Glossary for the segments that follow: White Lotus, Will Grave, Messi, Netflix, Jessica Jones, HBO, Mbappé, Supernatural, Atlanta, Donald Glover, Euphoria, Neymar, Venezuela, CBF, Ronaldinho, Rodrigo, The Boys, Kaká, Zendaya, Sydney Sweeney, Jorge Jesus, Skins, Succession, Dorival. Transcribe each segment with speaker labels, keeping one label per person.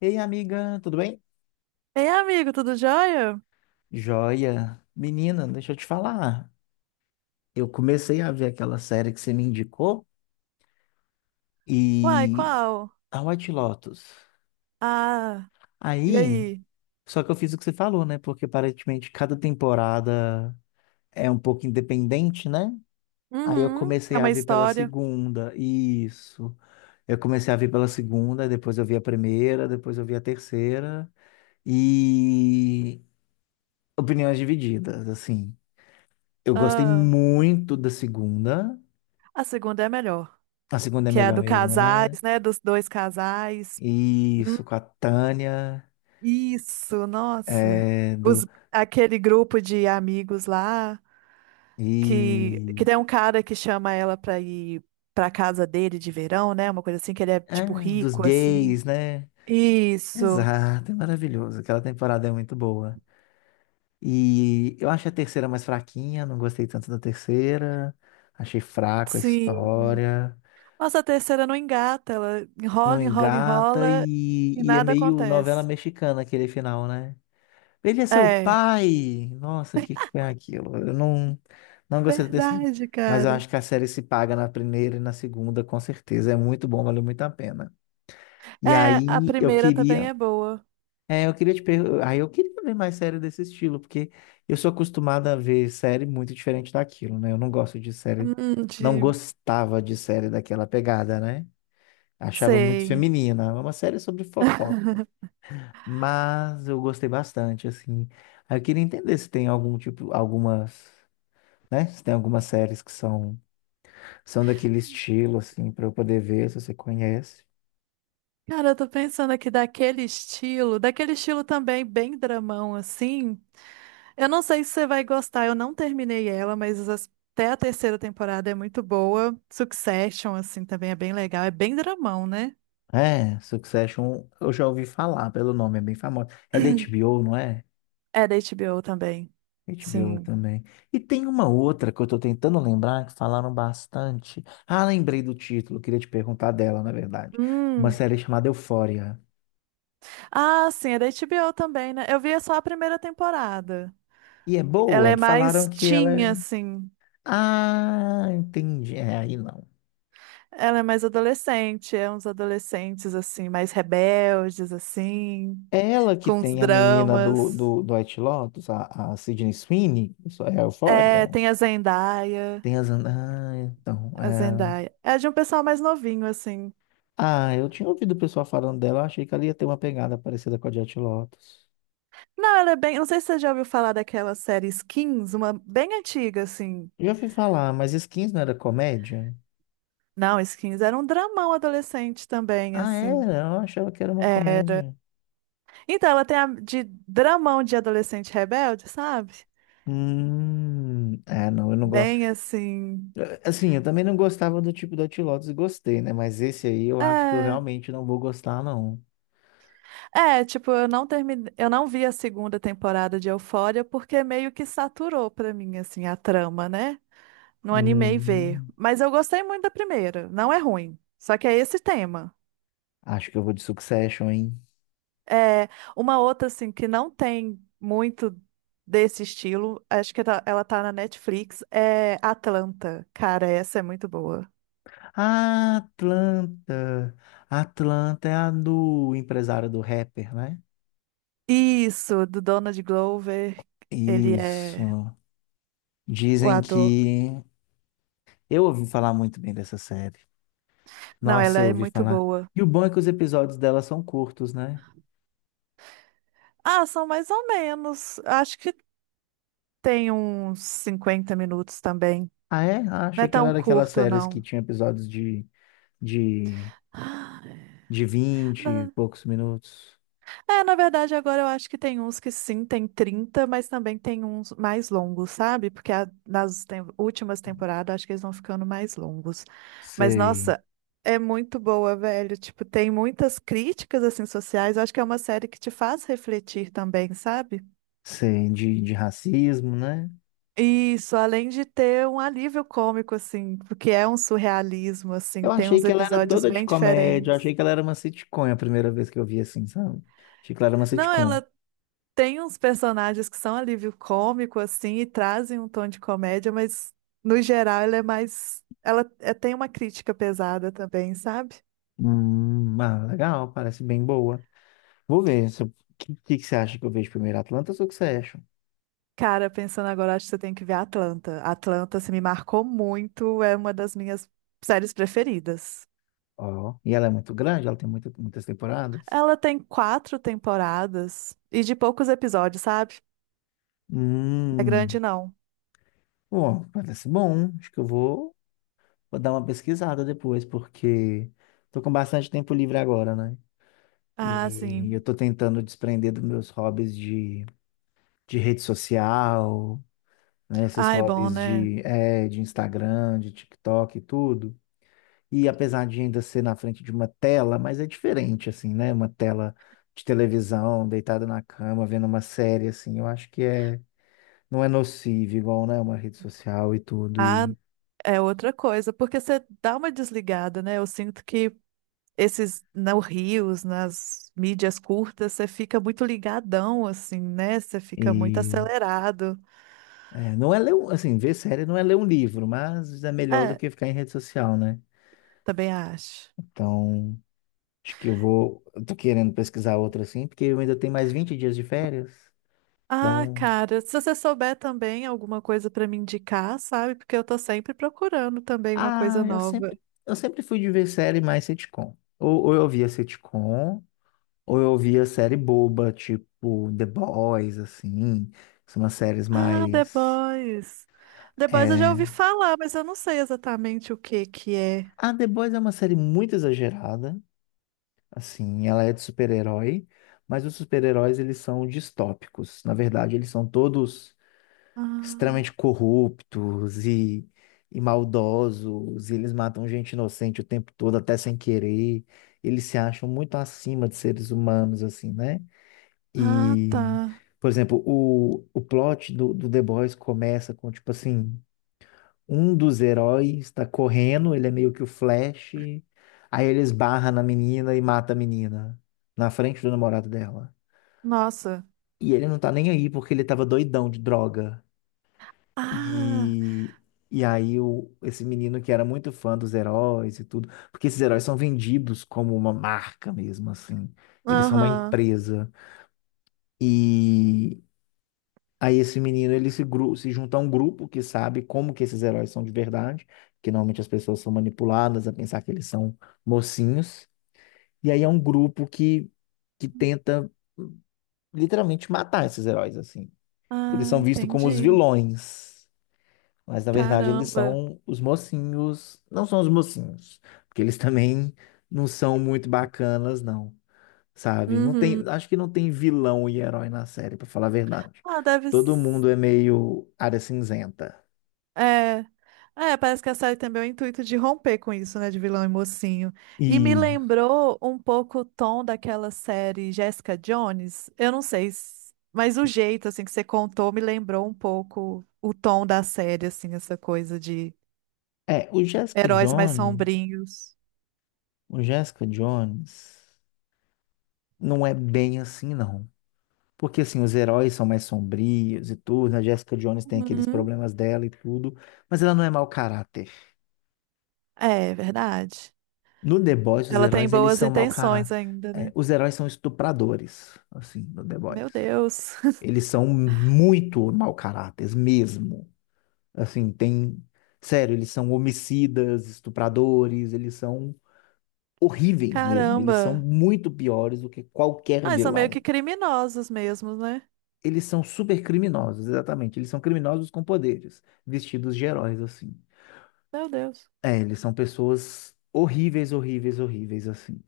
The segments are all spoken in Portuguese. Speaker 1: Ei, amiga, tudo bem?
Speaker 2: Ei, amigo, tudo jóia?
Speaker 1: Joia. Menina, deixa eu te falar. Eu comecei a ver aquela série que você me indicou
Speaker 2: Uai,
Speaker 1: e
Speaker 2: qual?
Speaker 1: a White Lotus.
Speaker 2: Ah, e
Speaker 1: Aí,
Speaker 2: aí?
Speaker 1: só que eu fiz o que você falou, né? Porque aparentemente cada temporada é um pouco independente, né? Aí eu
Speaker 2: Uhum, tem
Speaker 1: comecei a
Speaker 2: uma
Speaker 1: ver pela
Speaker 2: história.
Speaker 1: segunda. Isso. Eu comecei a ver pela segunda, depois eu vi a primeira, depois eu vi a terceira e opiniões divididas, assim. Eu gostei
Speaker 2: Ah,
Speaker 1: muito da segunda.
Speaker 2: a segunda é a melhor,
Speaker 1: A segunda é
Speaker 2: que é a
Speaker 1: melhor
Speaker 2: do
Speaker 1: mesmo, né?
Speaker 2: casais, né? Dos dois casais. Hum,
Speaker 1: Isso, com a Tânia,
Speaker 2: isso, nossa.
Speaker 1: é, do,
Speaker 2: Os, aquele grupo de amigos lá, que
Speaker 1: e,
Speaker 2: tem um cara que chama ela pra ir pra casa dele de verão, né? Uma coisa assim, que ele é,
Speaker 1: é,
Speaker 2: tipo,
Speaker 1: dos
Speaker 2: rico, assim.
Speaker 1: gays, né?
Speaker 2: Isso,
Speaker 1: Exato, é maravilhoso. Aquela temporada é muito boa. E eu acho a terceira mais fraquinha, não gostei tanto da terceira. Achei fraco a
Speaker 2: sim.
Speaker 1: história,
Speaker 2: Nossa, a terceira não engata, ela
Speaker 1: não
Speaker 2: enrola, enrola,
Speaker 1: engata
Speaker 2: enrola
Speaker 1: e,
Speaker 2: e
Speaker 1: e é
Speaker 2: nada
Speaker 1: meio novela
Speaker 2: acontece.
Speaker 1: mexicana aquele final, né? Ele é seu
Speaker 2: É,
Speaker 1: pai! Nossa, o que que foi aquilo? Eu não, não gostei do terceiro.
Speaker 2: verdade,
Speaker 1: Mas eu
Speaker 2: cara.
Speaker 1: acho que a série se paga na primeira e na segunda, com certeza. É muito bom, valeu muito a pena. E
Speaker 2: É, a
Speaker 1: aí eu
Speaker 2: primeira também
Speaker 1: queria.
Speaker 2: é boa.
Speaker 1: É, eu queria te perguntar. Aí eu queria ver mais série desse estilo, porque eu sou acostumada a ver série muito diferente daquilo, né? Eu não gosto de série. Não
Speaker 2: De...
Speaker 1: gostava de série daquela pegada, né? Achava muito
Speaker 2: Sei.
Speaker 1: feminina. É uma série sobre fofoca, mas eu gostei bastante, assim. Aí eu queria entender se tem algum tipo, algumas, né? Se tem algumas séries são daquele estilo, assim, para eu poder ver, se você conhece.
Speaker 2: Cara, eu tô pensando aqui daquele estilo também bem dramão, assim. Eu não sei se você vai gostar, eu não terminei ela, mas até a terceira temporada é muito boa. Succession, assim, também é bem legal. É bem dramão, né?
Speaker 1: É, Succession, eu já ouvi falar pelo nome, é bem famoso. É da HBO, não é?
Speaker 2: É da HBO também.
Speaker 1: HBO
Speaker 2: Sim.
Speaker 1: também. E tem uma outra que eu tô tentando lembrar, que falaram bastante. Ah, lembrei do título, queria te perguntar dela, na verdade. Uma
Speaker 2: Hum.
Speaker 1: série chamada Euphoria.
Speaker 2: Ah, sim, é da HBO também, né? Eu via só a primeira temporada.
Speaker 1: E é
Speaker 2: Ela
Speaker 1: boa,
Speaker 2: é mais
Speaker 1: falaram que ela
Speaker 2: teen,
Speaker 1: é.
Speaker 2: assim.
Speaker 1: Ah, entendi. É, aí não.
Speaker 2: Ela é mais adolescente, é uns adolescentes, assim, mais rebeldes, assim,
Speaker 1: É ela que
Speaker 2: com os
Speaker 1: tem a menina do,
Speaker 2: dramas.
Speaker 1: do, do White Lotus, a Sydney Sweeney, isso é a
Speaker 2: É,
Speaker 1: Euphoria.
Speaker 2: tem a Zendaya.
Speaker 1: Tem as. Ah, então.
Speaker 2: A
Speaker 1: É.
Speaker 2: Zendaya. É de um pessoal mais novinho, assim.
Speaker 1: Ah, eu tinha ouvido o pessoal falando dela, eu achei que ela ia ter uma pegada parecida com a de White Lotus.
Speaker 2: Não, ela é bem. Não sei se você já ouviu falar daquela série Skins, uma bem antiga, assim.
Speaker 1: Já fui falar, mas Skins não era comédia?
Speaker 2: Não, Skins era um dramão adolescente também,
Speaker 1: Ah,
Speaker 2: assim.
Speaker 1: era? Eu achava que era uma
Speaker 2: Era,
Speaker 1: comédia.
Speaker 2: então, ela tem a de dramão de adolescente rebelde, sabe?
Speaker 1: É, não, eu não gosto.
Speaker 2: Bem assim.
Speaker 1: Assim, eu também não gostava do tipo do White Lotus e gostei, né? Mas esse aí eu acho que eu
Speaker 2: É,
Speaker 1: realmente não vou gostar, não.
Speaker 2: é, tipo, eu não terminei, eu não vi a segunda temporada de Euphoria porque meio que saturou pra mim assim a trama, né? Não animei ver,
Speaker 1: Hum,
Speaker 2: mas eu gostei muito da primeira, não é ruim. Só que é esse tema.
Speaker 1: acho que eu vou de Succession, hein?
Speaker 2: É uma outra assim que não tem muito desse estilo, acho que ela tá na Netflix, é Atlanta. Cara, essa é muito boa.
Speaker 1: Ah, Atlanta. Atlanta é a do empresário do rapper, né?
Speaker 2: Isso, do Donald Glover. Ele
Speaker 1: Isso.
Speaker 2: é o
Speaker 1: Dizem
Speaker 2: ator.
Speaker 1: que eu ouvi falar muito bem dessa série.
Speaker 2: Não,
Speaker 1: Nossa,
Speaker 2: ela
Speaker 1: eu
Speaker 2: é
Speaker 1: ouvi
Speaker 2: muito
Speaker 1: falar.
Speaker 2: boa.
Speaker 1: E o bom é que os episódios dela são curtos, né?
Speaker 2: Ah, são mais ou menos. Acho que tem uns 50 minutos também.
Speaker 1: Ah, é? Ah,
Speaker 2: Não
Speaker 1: achei
Speaker 2: é
Speaker 1: que ela
Speaker 2: tão
Speaker 1: era aquelas
Speaker 2: curto,
Speaker 1: séries que
Speaker 2: não.
Speaker 1: tinha episódios de, de 20 e
Speaker 2: Não,
Speaker 1: poucos minutos.
Speaker 2: é, na verdade, agora eu acho que tem uns que sim, tem 30, mas também tem uns mais longos, sabe? Porque últimas temporadas, acho que eles vão ficando mais longos. Mas,
Speaker 1: Sei,
Speaker 2: nossa, é muito boa, velho. Tipo, tem muitas críticas, assim, sociais. Eu acho que é uma série que te faz refletir também, sabe?
Speaker 1: sei, de racismo, né?
Speaker 2: Isso, além de ter um alívio cômico, assim, porque é um surrealismo, assim,
Speaker 1: Eu
Speaker 2: tem
Speaker 1: achei
Speaker 2: uns
Speaker 1: que ela era
Speaker 2: episódios
Speaker 1: toda de
Speaker 2: bem
Speaker 1: comédia, eu
Speaker 2: diferentes.
Speaker 1: achei que ela era uma sitcom, é a primeira vez que eu vi assim, sabe? Achei que ela era uma
Speaker 2: Não,
Speaker 1: sitcom.
Speaker 2: ela tem uns personagens que são alívio cômico, assim, e trazem um tom de comédia, mas no geral ela é mais. Tem uma crítica pesada também, sabe?
Speaker 1: Ah, legal, parece bem boa. Vou ver, se eu- que você acha que eu vejo primeiro, Atlanta ou Succession?
Speaker 2: Cara, pensando agora, acho que você tem que ver Atlanta. Atlanta, se me marcou muito, é uma das minhas séries preferidas.
Speaker 1: Ó, e ela é muito grande, ela tem muitas temporadas.
Speaker 2: Ela tem 4 temporadas e de poucos episódios, sabe? É grande,
Speaker 1: Hum,
Speaker 2: não.
Speaker 1: bom, parece bom. Acho que eu vou, vou dar uma pesquisada depois, porque tô com bastante tempo livre agora, né?
Speaker 2: Ah,
Speaker 1: E eu
Speaker 2: sim.
Speaker 1: tô tentando desprender dos meus hobbies de rede social, né? Esses
Speaker 2: Ah, é bom,
Speaker 1: hobbies
Speaker 2: né?
Speaker 1: de Instagram, de TikTok e tudo. E apesar de ainda ser na frente de uma tela, mas é diferente, assim, né? Uma tela de televisão, deitada na cama, vendo uma série, assim, eu acho que é, não é nocivo, igual, né? Uma rede social e tudo.
Speaker 2: Ah,
Speaker 1: E,
Speaker 2: é outra coisa, porque você dá uma desligada, né? Eu sinto que esses nos rios, nas mídias curtas, você fica muito ligadão, assim, né? Você fica muito
Speaker 1: e
Speaker 2: acelerado.
Speaker 1: é, não é ler, assim, ver série não é ler um livro, mas é melhor do
Speaker 2: É,
Speaker 1: que ficar em rede social, né?
Speaker 2: também acho.
Speaker 1: Então, acho que eu vou, eu tô querendo pesquisar outra, assim, porque eu ainda tenho mais 20 dias de férias.
Speaker 2: Ah,
Speaker 1: Então,
Speaker 2: cara, se você souber também alguma coisa pra me indicar, sabe? Porque eu tô sempre procurando também uma
Speaker 1: Ah,
Speaker 2: coisa
Speaker 1: eu
Speaker 2: nova.
Speaker 1: sempre, eu sempre fui de ver série mais sitcom. Ou eu via sitcom, ou eu via série boba, tipo The Boys, assim. São umas séries
Speaker 2: Ah, The
Speaker 1: mais.
Speaker 2: Boys. The Boys eu já ouvi
Speaker 1: É...
Speaker 2: falar, mas eu não sei exatamente o que que é.
Speaker 1: Ah, The Boys é uma série muito exagerada, assim. Ela é de super-herói, mas os super-heróis eles são distópicos. Na verdade, eles são todos
Speaker 2: Ah,
Speaker 1: extremamente corruptos e maldosos, e eles matam gente inocente o tempo todo, até sem querer. Eles se acham muito acima de seres humanos, assim, né?
Speaker 2: ah, tá.
Speaker 1: E, por exemplo, o plot do The Boys começa com, tipo assim, um dos heróis tá correndo, ele é meio que o Flash, aí ele esbarra na menina e mata a menina, na frente do namorado dela.
Speaker 2: Nossa.
Speaker 1: E ele não tá nem aí porque ele tava doidão de droga.
Speaker 2: Ah,
Speaker 1: E, e aí esse menino que era muito fã dos heróis e tudo, porque esses heróis são vendidos como uma marca mesmo, assim. Eles são uma
Speaker 2: aham.
Speaker 1: empresa. E aí esse menino, ele se, gru- se junta a um grupo que sabe como que esses heróis são de verdade, que normalmente as pessoas são manipuladas a pensar que eles são mocinhos. E aí é um grupo que tenta hum, literalmente matar esses heróis, assim. Eles
Speaker 2: Ah,
Speaker 1: são vistos como os
Speaker 2: entendi.
Speaker 1: vilões. Mas na verdade eles
Speaker 2: Caramba.
Speaker 1: são os mocinhos. Não são os mocinhos, porque eles também não são muito bacanas, não. Sabe?
Speaker 2: Uhum.
Speaker 1: Acho que não tem vilão e herói na série, pra falar a verdade.
Speaker 2: Ah, deve.
Speaker 1: Todo mundo é meio área cinzenta.
Speaker 2: É. É, parece que a série tem bem o intuito de romper com isso, né, de vilão e mocinho. E me
Speaker 1: E
Speaker 2: lembrou um pouco o tom daquela série Jessica Jones. Eu não sei, mas o jeito assim que você contou me lembrou um pouco o tom da série, assim, essa coisa de
Speaker 1: é,
Speaker 2: heróis mais sombrios.
Speaker 1: O Jessica Jones não é bem assim, não. Porque assim, os heróis são mais sombrios e tudo, né? A Jessica Jones tem aqueles
Speaker 2: Uhum.
Speaker 1: problemas dela e tudo, mas ela não é mau caráter.
Speaker 2: É, verdade.
Speaker 1: No The Boys, os
Speaker 2: Ela tem
Speaker 1: heróis, eles
Speaker 2: boas
Speaker 1: são mau
Speaker 2: intenções
Speaker 1: caráter.
Speaker 2: ainda, né?
Speaker 1: É, os heróis são estupradores, assim, no The
Speaker 2: Meu
Speaker 1: Boys.
Speaker 2: Deus.
Speaker 1: Eles são muito mau caráteres mesmo. Assim, tem... Sério, eles são homicidas, estupradores, eles são horríveis mesmo. Eles são
Speaker 2: Caramba.
Speaker 1: muito piores do que qualquer
Speaker 2: Ah, eles são meio que
Speaker 1: vilão.
Speaker 2: criminosos mesmo, né?
Speaker 1: Eles são super criminosos, exatamente. Eles são criminosos com poderes, vestidos de heróis, assim.
Speaker 2: Meu Deus.
Speaker 1: É, eles são pessoas horríveis, horríveis, horríveis, assim.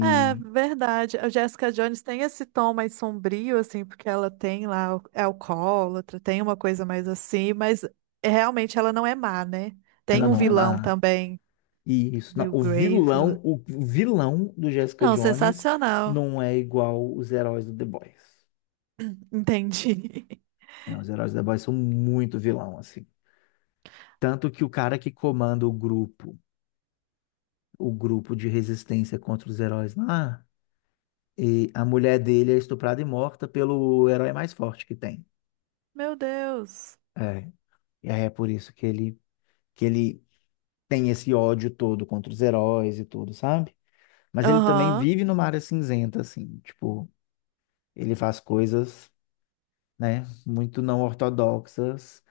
Speaker 2: É verdade. A Jessica Jones tem esse tom mais sombrio, assim, porque ela tem lá, é alcoólatra, tem uma coisa mais assim, mas realmente ela não é má, né? Tem
Speaker 1: ela
Speaker 2: um
Speaker 1: não é
Speaker 2: vilão
Speaker 1: má.
Speaker 2: também,
Speaker 1: Isso, não,
Speaker 2: Will Grave lá.
Speaker 1: o vilão do Jessica
Speaker 2: Não,
Speaker 1: Jones
Speaker 2: sensacional.
Speaker 1: não é igual os heróis do The Boys.
Speaker 2: Entendi.
Speaker 1: Né? Os heróis do The Boys são muito vilão, assim. Tanto que o cara que comanda o grupo de resistência contra os heróis lá, e a mulher dele é estuprada e morta pelo herói mais forte que tem.
Speaker 2: Meu Deus.
Speaker 1: É, e aí é por isso que ele tem esse ódio todo contra os heróis e tudo, sabe? Mas ele também
Speaker 2: Aham.
Speaker 1: vive numa área cinzenta, assim, tipo, ele faz coisas. Né? Muito não ortodoxas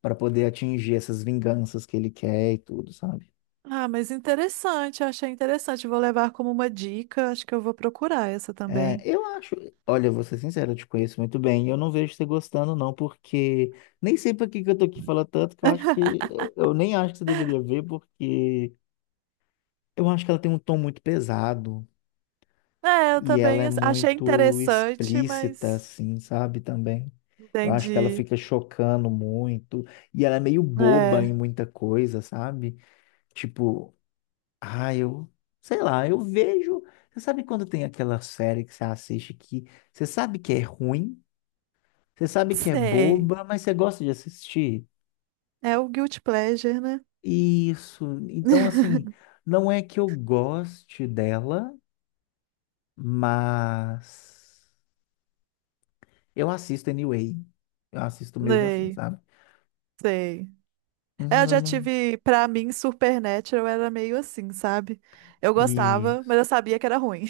Speaker 1: para poder atingir essas vinganças que ele quer e tudo, sabe?
Speaker 2: Ah, mas interessante, eu achei interessante. Vou levar como uma dica, acho que eu vou procurar essa
Speaker 1: É,
Speaker 2: também.
Speaker 1: eu acho, olha, vou ser sincero, eu te conheço muito bem, e eu não vejo você gostando não, porque nem sei para que que eu tô aqui falando tanto, que eu acho que eu nem acho que você deveria ver, porque eu acho que ela tem um tom muito pesado
Speaker 2: É, eu
Speaker 1: e ela
Speaker 2: também
Speaker 1: é
Speaker 2: achei
Speaker 1: muito
Speaker 2: interessante,
Speaker 1: explícita
Speaker 2: mas
Speaker 1: assim, sabe, também. Eu acho que ela
Speaker 2: entendi.
Speaker 1: fica chocando muito e ela é meio boba em
Speaker 2: É,
Speaker 1: muita coisa, sabe? Tipo, Ah, eu, eu vejo. Você sabe quando tem aquela série que você assiste que você sabe que é ruim, você sabe que é
Speaker 2: sei.
Speaker 1: boba, mas você gosta de assistir?
Speaker 2: É o guilty pleasure, né?
Speaker 1: Isso. Então, assim, não é que eu goste dela, mas eu assisto anyway. Eu assisto mesmo assim,
Speaker 2: Sei,
Speaker 1: sabe?
Speaker 2: sei. É, eu
Speaker 1: Eu
Speaker 2: já
Speaker 1: não-
Speaker 2: tive, pra mim, Supernatural era meio assim, sabe? Eu gostava, mas eu
Speaker 1: Isso.
Speaker 2: sabia que era ruim.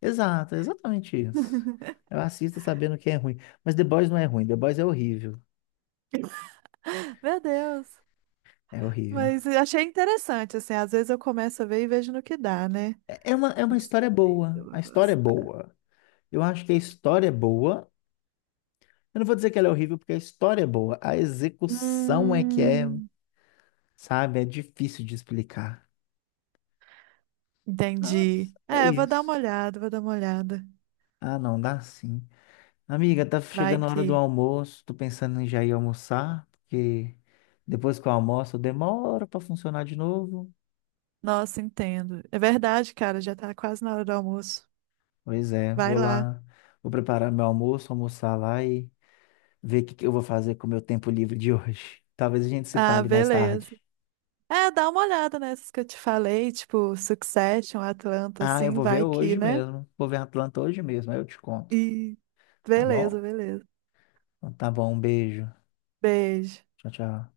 Speaker 1: Exato, é exatamente isso. Eu assisto sabendo que é ruim. Mas The Boys não é ruim, The Boys é horrível.
Speaker 2: Meu Deus.
Speaker 1: É horrível.
Speaker 2: Mas eu achei interessante, assim, às vezes eu começo a ver e vejo no que dá, né?
Speaker 1: É uma
Speaker 2: Não
Speaker 1: história
Speaker 2: sei, eu
Speaker 1: boa.
Speaker 2: vou
Speaker 1: A história é
Speaker 2: gostar.
Speaker 1: boa. Eu acho que a história é boa. Eu não vou dizer que ela é horrível, porque a história é boa. A execução é que é,
Speaker 2: Hum,
Speaker 1: sabe, é difícil de explicar. Mas
Speaker 2: entendi.
Speaker 1: é
Speaker 2: É, eu vou dar
Speaker 1: isso.
Speaker 2: uma olhada, vou dar uma olhada.
Speaker 1: Ah, não, dá sim. Amiga, tá
Speaker 2: Vai
Speaker 1: chegando a hora do
Speaker 2: que.
Speaker 1: almoço. Tô pensando em já ir almoçar, porque depois que eu almoço, demora pra funcionar de novo.
Speaker 2: Nossa, entendo. É verdade, cara, já tá quase na hora do almoço.
Speaker 1: Pois é,
Speaker 2: Vai lá.
Speaker 1: vou preparar meu almoço, almoçar lá e ver o que que eu vou fazer com o meu tempo livre de hoje. Talvez a gente se
Speaker 2: Ah,
Speaker 1: fale mais tarde.
Speaker 2: beleza. É, dá uma olhada nessas que eu te falei, tipo Succession, Atlanta,
Speaker 1: Ah, eu
Speaker 2: assim,
Speaker 1: vou ver
Speaker 2: vai que,
Speaker 1: hoje
Speaker 2: né?
Speaker 1: mesmo. Vou ver Atlanta hoje mesmo, aí eu te conto.
Speaker 2: E
Speaker 1: Tá
Speaker 2: beleza,
Speaker 1: bom?
Speaker 2: beleza.
Speaker 1: Então, tá bom, um beijo.
Speaker 2: Beijo.
Speaker 1: Tchau, tchau.